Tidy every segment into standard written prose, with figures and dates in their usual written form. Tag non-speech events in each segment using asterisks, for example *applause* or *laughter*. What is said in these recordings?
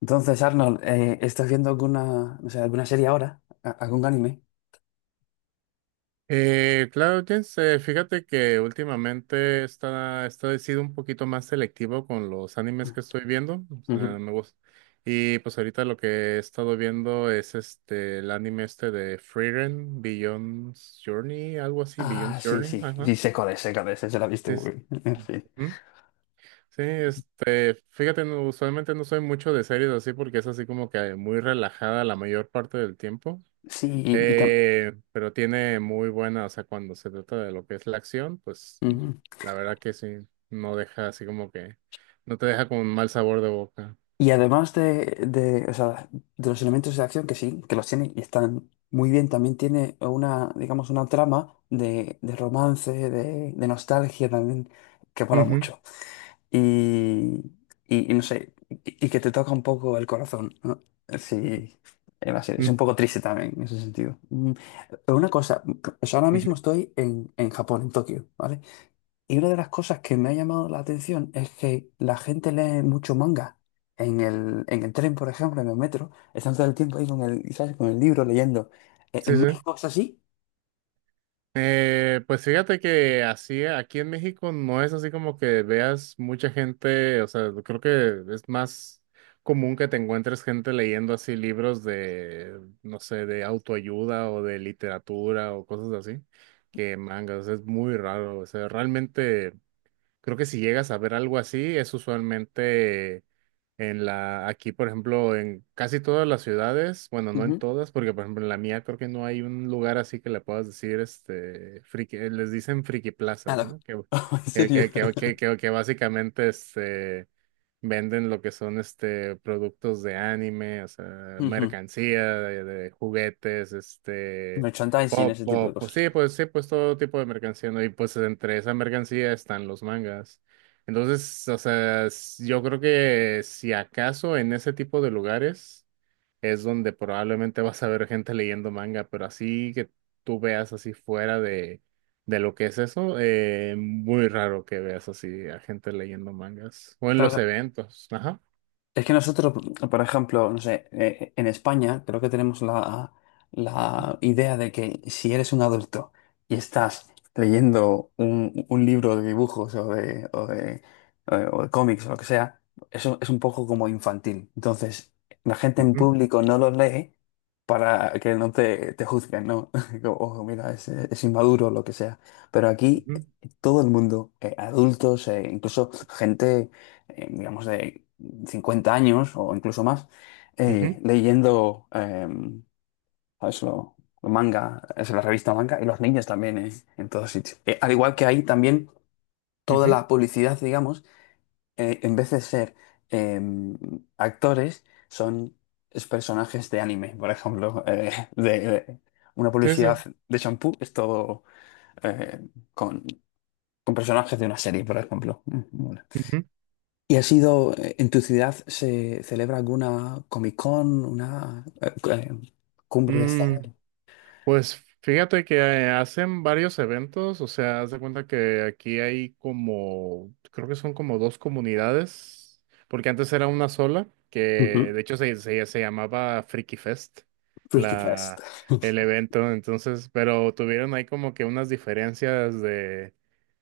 Entonces, Arnold, ¿estás viendo alguna, no sé, alguna serie ahora? ¿A- ¿Algún anime? Claro, Jens, fíjate que últimamente está he sido un poquito más selectivo con los animes que estoy viendo. O sea, Ujú. me gusta. Y pues ahorita lo que he estado viendo es este el anime este de Frieren, Beyond Journey, algo así, Beyond Ah, sí, Journey, sí, ajá. sí, sé cuál es, se la he visto, Es- güey. *laughs* Ujú. Sí, este, fíjate, no, usualmente no soy mucho de series así porque es así como que muy relajada la mayor parte del tiempo. Sí, sí, Pero tiene muy buena, o sea, cuando se trata de lo que es la acción, pues, ujú. la verdad que sí, no deja así como que, no te deja con un mal sabor de boca. Y además de, o sea, de los elementos de acción que sí, que los tiene y están muy bien, también tiene una, digamos, una trama de romance, de nostalgia también, que mola Ujú, mucho. Y, y no sé, y que te toca un poco el corazón, ¿no? Sí, es mm, un poco triste también en ese sentido. Mm, pero una cosa, o sea, ahora ujú. mismo estoy en Japón, en Tokio, ¿vale? Y una de las cosas que me ha llamado la atención es que la gente lee mucho manga. En el tren, por ejemplo, en el metro, están todo el tiempo ahí con el, ¿sabes? Con el libro leyendo. Sí, En sí. México es así? Pues fíjate que así, aquí en México no es así como que veas mucha gente. O sea, creo que es más común que te encuentres gente leyendo así libros de, no sé, de autoayuda o de literatura o cosas así, que mangas. O sea, es muy raro. O sea, realmente creo que si llegas a ver algo así, es usualmente en la, aquí, por ejemplo, en casi todas las ciudades. Bueno, no en Ujú. todas, porque por ejemplo en la mía creo que no hay un lugar así que le puedas decir, este, friki. Les dicen friki A plazas, los- ¿no? Que, *laughs* ¿En que, serio? que, que, que, que- que básicamente, este, venden lo que son, este, productos de anime. O sea, Ujú. mercancía, de, juguetes, este, Merchandising, pop, ese tipo de pop, pues cosas. sí, pues sí, pues todo tipo de mercancía, ¿no? Y pues entre esa mercancía están los mangas. Entonces, o sea, yo creo que si acaso en ese tipo de lugares es donde probablemente vas a ver gente leyendo manga, pero así que tú veas así fuera de lo que es eso, muy raro que veas así a gente leyendo mangas o en los Claro, eventos. Ajá. es que nosotros, por ejemplo, no sé, en España creo que tenemos la, la idea de que si eres un adulto y estás leyendo un libro de dibujos o de, o de, o de cómics o lo que sea, eso es un poco como infantil. Entonces, la gente en Ujú, público no lo lee para que no te, te juzguen, ¿no? *laughs* Como, ojo, mira, es inmaduro o lo que sea. Pero aquí ujú, todo el mundo, adultos, incluso gente digamos, de 50 años o incluso más eh, ujú, leyendo eh, ¿sabes? Lo manga, es la revista manga, y los niños también en todos sitios. Al igual que ahí también toda ujú. la publicidad, digamos, en vez de ser eh, actores, son es personajes de anime, por ejemplo, *laughs* de una Sí, sí. publicidad de shampoo es todo eh, con, con personajes de una serie, por ejemplo. Mm, mola. Ujú. ¿Y ha sido, en tu ciudad se celebra alguna Comic Con, una cumbre de esta? Mm, Pues fíjate que, hacen varios eventos. O sea, haz de cuenta que aquí hay como, creo que son como dos comunidades, porque antes era una sola, que Ujú. de hecho se llamaba Freaky Fest, Freaky Fest. la, el *laughs* evento. Entonces, pero tuvieron ahí como que unas diferencias de,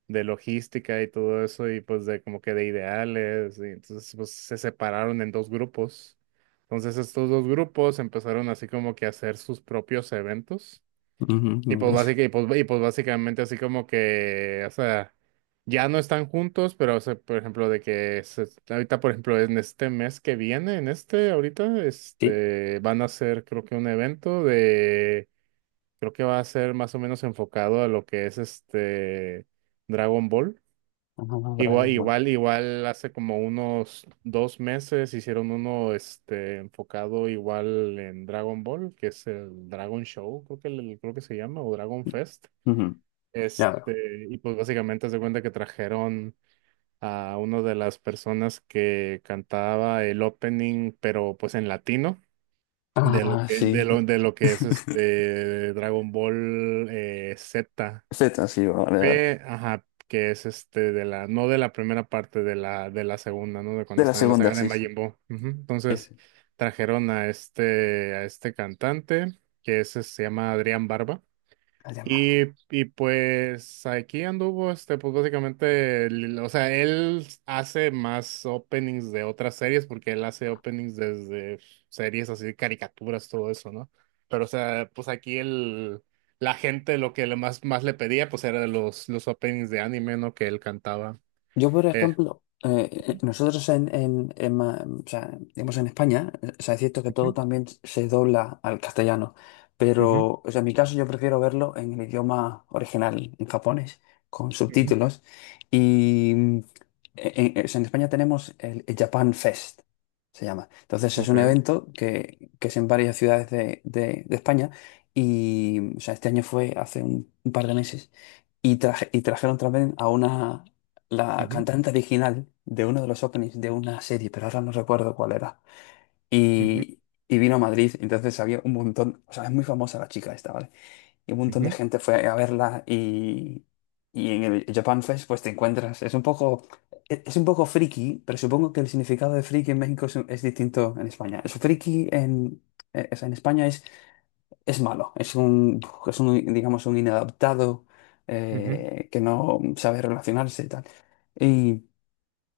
de logística y todo eso, y pues de como que de ideales, y entonces pues se separaron en dos grupos. Entonces estos dos grupos empezaron así como que a hacer sus propios eventos. Ujú. Y pues, básicamente así como que, o sea, ya no están juntos, pero, o sea, por ejemplo, de que ahorita, por ejemplo, en este mes que viene, en este, ahorita, Sí. este, van a hacer, creo que un evento de, creo que va a ser más o menos enfocado a lo que es este Dragon Ball. Ah, Igual, Dragon Ball. igual, igual hace como unos 2 meses hicieron uno, este, enfocado igual en Dragon Ball, que es el Dragon Show, creo que se llama, o Dragon Fest. Ujú. Ya veo. Este, y pues básicamente se cuenta que trajeron a una de las personas que cantaba el opening, pero pues en latino, de lo Ah, que, de sí. lo, de lo que es este Dragon Ball, Z, Z, sí, vale, vale. P, ajá, que es este de la, no de la primera parte, de la, segunda, ¿no? De cuando De la están en la segunda, saga de sí, sí. Majin Buu. Ujú. Sí, Entonces, sí. trajeron a este cantante, que es, este, se llama Adrián Barba. Allá en Y, y pues aquí anduvo, este, pues básicamente, o sea, él hace más openings de otras series porque él hace openings desde series así, caricaturas, todo eso, ¿no? Pero, o sea, pues aquí el, la gente lo que le más le pedía, pues era los openings de anime, ¿no? Que él cantaba. yo, por Eh. ejemplo, nosotros en, o sea, digamos en España, o sea, es cierto que Ujú, todo también se dobla al castellano, ujú, pero o sea, en mi caso yo prefiero verlo en el idioma original, en japonés, con ujú, subtítulos. Y mm, en, o sea, en España tenemos el Japan Fest, se llama. Entonces es ok, un evento que es en varias ciudades de, de España y o sea, este año fue hace un par de meses y, y trajeron también a una, la ujú, cantante original de uno de los openings de una serie, pero ahora no recuerdo cuál era. ujú, Y, y vino a Madrid, entonces había un montón, o sea, es muy famosa la chica esta, ¿vale? Y un montón de ujú, gente fue a verla y en el Japan Fest pues te encuentras, es un poco, es un poco friki, pero supongo que el significado de friki en México es distinto en España. Es friki en, o sea, en España es malo, es un, digamos, un inadaptado ujú, que no sabe relacionarse y tal. Y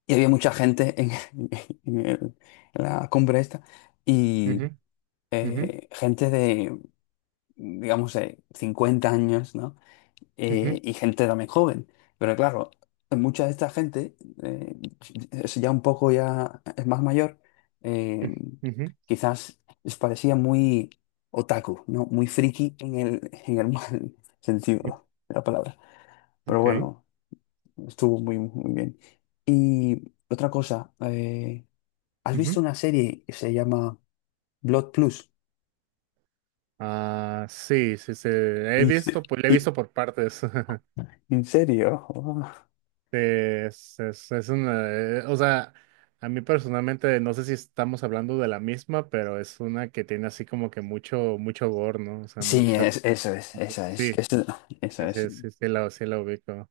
y había mucha gente en, *laughs* en en la cumbre esta ujú, y ujú, gente de, digamos, 50 años, ¿no? Ujú, Y gente también joven. Pero claro, mucha de esta gente eh, es ya un poco ya es más mayor, eh, ujú, ujú, quizás les parecía muy otaku, ¿no? Muy friki en el mal *laughs* ujú, sentido de la palabra. Pero ok. bueno, estuvo muy, muy bien. Y otra cosa... ¿has visto una serie que se llama Blood Plus? Ah, sí, sí, sí, he ¿En, se- visto, pues le he y- visto por partes. *laughs* en serio? *laughs* Es una, o sea, a mí personalmente no sé si estamos hablando de la misma, pero es una que tiene así como que mucho, mucho gore, ¿no? O sea, Sí, mucha, es, eso es, esa es, sí, que es, esa sí, es. sí, sí, sí la ubico.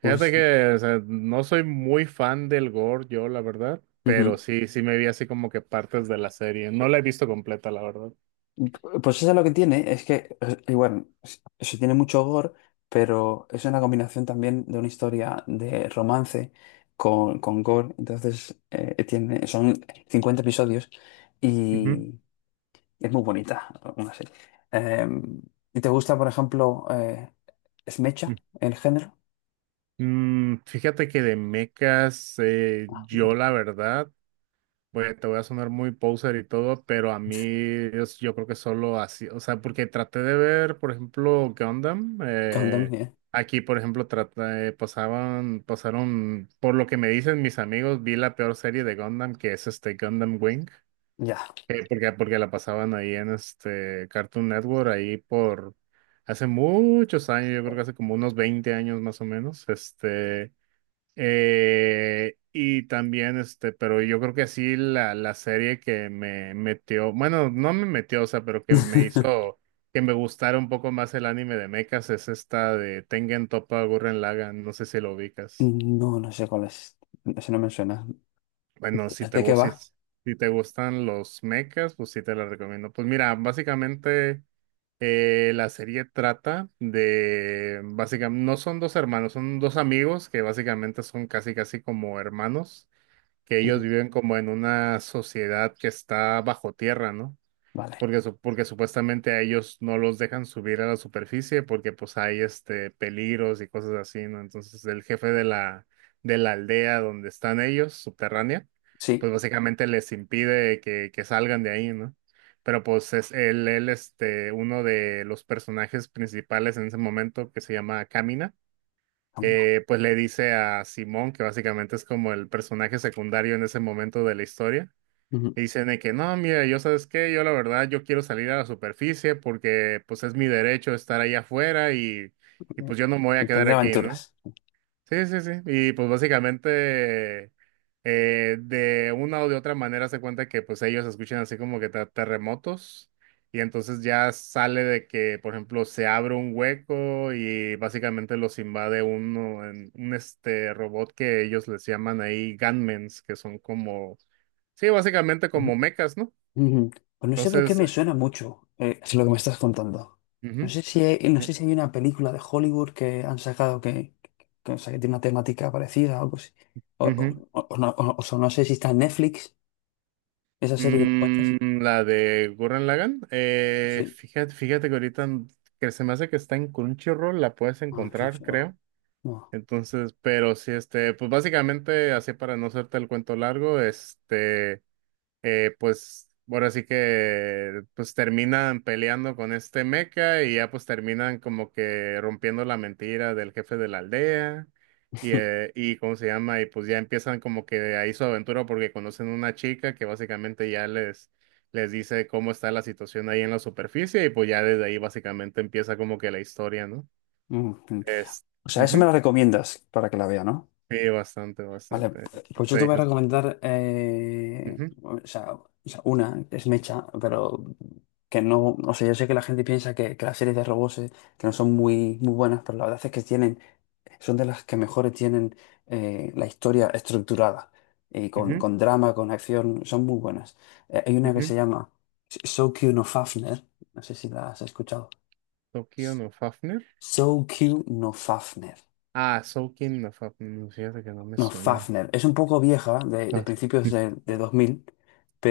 Fíjate Pues, que, o sea, no soy muy fan del gore, yo, la verdad, pero ujú. sí, sí me vi así como que partes de la serie. No la he visto completa, la verdad. Pues eso es lo que tiene, es que, igual, se tiene mucho gore, pero es una combinación también de una historia de romance con gore, entonces tiene, son 50 episodios Ujú. y es muy bonita una serie. Eh, ¿Y te gusta, por ejemplo, Smecha, el género? Fíjate que de mechas, Ah, yo la verdad, pues te voy a sonar muy poser y todo, pero a mí yo creo que solo así. O sea, porque traté de ver, por ejemplo, Gundam, Gundam, aquí, por ejemplo, trata, pasaban, pasaron, por lo que me dicen mis amigos, vi la peor serie de Gundam, que es este Gundam Wing, ya. Porque la pasaban ahí en este Cartoon Network, ahí por... Hace muchos años, yo creo que hace como unos 20 años más o menos. Este, y también, este, pero yo creo que sí, la, serie que me metió, bueno, no me metió, o sea, pero que me *laughs* hizo que me gustara un poco más el anime de mechas es esta de Tengen Toppa Gurren Lagann, no sé si lo ubicas. No, no sé cuál es. Ese no me suena. Bueno, si te, ¿De qué gu- si, va? si te gustan los mechas, pues sí te la recomiendo. Pues mira, básicamente, la serie trata de, básicamente, no son dos hermanos, son dos amigos que básicamente son casi, casi como hermanos, que ellos Mm, viven como en una sociedad que está bajo tierra, ¿no? vale. Porque supuestamente a ellos no los dejan subir a la superficie porque pues hay este peligros y cosas así, ¿no? Entonces el jefe de la aldea donde están ellos, subterránea, pues Sí. básicamente les impide que salgan de ahí, ¿no? Pero pues es él, este, uno de los personajes principales en ese momento que se llama Kamina, Ah, mira. Pues le dice a Simón, que básicamente es como el personaje secundario en ese momento de la historia, Ujú. le dicen de que no, mira, yo sabes qué, yo la verdad, yo quiero salir a la superficie porque pues es mi derecho estar ahí afuera, y pues yo no me voy a quedar Tendré aquí, ¿no? aventuras. Sí, sí, sí. Y pues básicamente, de una o de otra manera se cuenta que pues ellos escuchan así como que terremotos, y entonces ya sale de que, por ejemplo, se abre un hueco y básicamente los invade uno, un este robot que ellos les llaman ahí gunmen's, que son como, sí, básicamente Ujú. como mechas, ¿no? Ujú. Pues no sé por qué Entonces, me suena mucho es lo que me estás contando. No ujú, sé si hay, no sé si hay una película de Hollywood que han sacado que, o sea, que tiene una temática parecida o algo así. O, o- ujú. o- o no, o- o sea, no sé si está en Netflix, esa serie que me cuentas. La de Gurren Lagann. Sí. Fíjate que ahorita que se me hace que está en Crunchyroll, la puedes Ah, encontrar, cancelado. creo. No. Entonces, pero sí, este, pues básicamente, así para no hacerte el cuento largo, este, pues ahora sí que pues terminan peleando con este mecha, y ya pues terminan como que rompiendo la mentira del jefe de la aldea *laughs* y cómo se llama, y pues ya empiezan como que ahí su aventura porque conocen una chica que básicamente ya les dice cómo está la situación ahí en la superficie, y pues ya desde ahí básicamente empieza como que la historia, ¿no? Mm, Es, o sea, ¿eso me ujú. la recomiendas para que la vea, no? Sí, bastante, Vale, bastante. pues yo Sí, te voy a recomendar, ujú, o sea, una, que es Mecha, pero que no, o sea, yo sé que la gente piensa que las series de robots que no son muy, muy buenas, pero la verdad es que tienen, son de las que mejores tienen la historia estructurada y ujú, con drama, con acción, son muy buenas. Hay una que se ujú. llama So Q no Fafner, no sé si la has escuchado. Tokio no Fafnir. So Q no Fafner. Ah, Soul King of Fíjate que no me No, suena. Fafner. Es un poco vieja, de Ah, principios de 2000,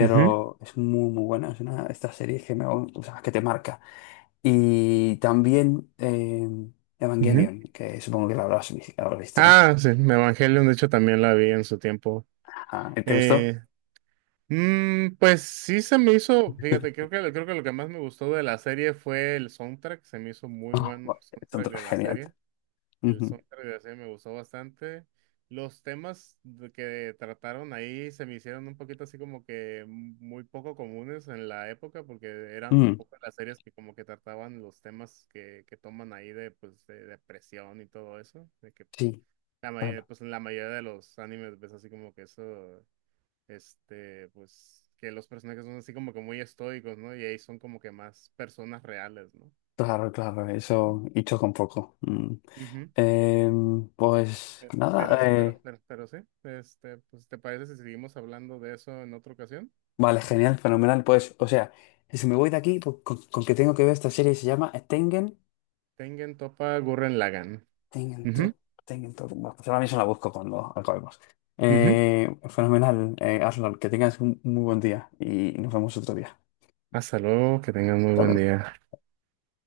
ujú, es muy, muy buena. Es una de estas series que, me, o sea, que te marca. Y también ujú. Evangelion, que supongo que la habrás, la habrás visto, ¿no? Ah, sí, Evangelion, de hecho, también la vi en su tiempo. Ajá. ¿Te gustó? Eh, pues sí se me hizo, fíjate, creo que lo que más me gustó de la serie fue el soundtrack, se me hizo muy Ah, bueno el soundtrack de la genial. serie. El Ujú. soundtrack de la serie me gustó bastante. Los temas que trataron ahí se me hicieron un poquito así como que muy poco comunes en la época, porque eran Mm, pocas las series que como que trataban los temas que toman ahí de pues de depresión y todo eso, de que pues sí, la mayoría, claro, pues en la mayoría de los animes ves así como que eso. Este, pues que los personajes son así como que muy estoicos, ¿no? Y ahí son como que más personas reales, ¿no? claro, claro. Ujú. Eso, hecho con poco. Mm. Ujú. Em, pues Eh, Pero, nada, pero, pero, pero sí, este, pues, ¿te parece si seguimos hablando de eso en otra ocasión? vale, genial, fenomenal. Pues, o sea, si me voy de aquí, pues, con que tengo que ver esta serie, se llama Tengen, Tengen Topa Gurren Lagann. Tengen to, Ujú, Tengen to. Bueno, pues ahora mismo la busco cuando acabemos. ujú. Fenomenal, Arnold, que tengas un muy buen día y nos vemos otro día. Hasta luego, que tengan muy Hasta buen luego. día.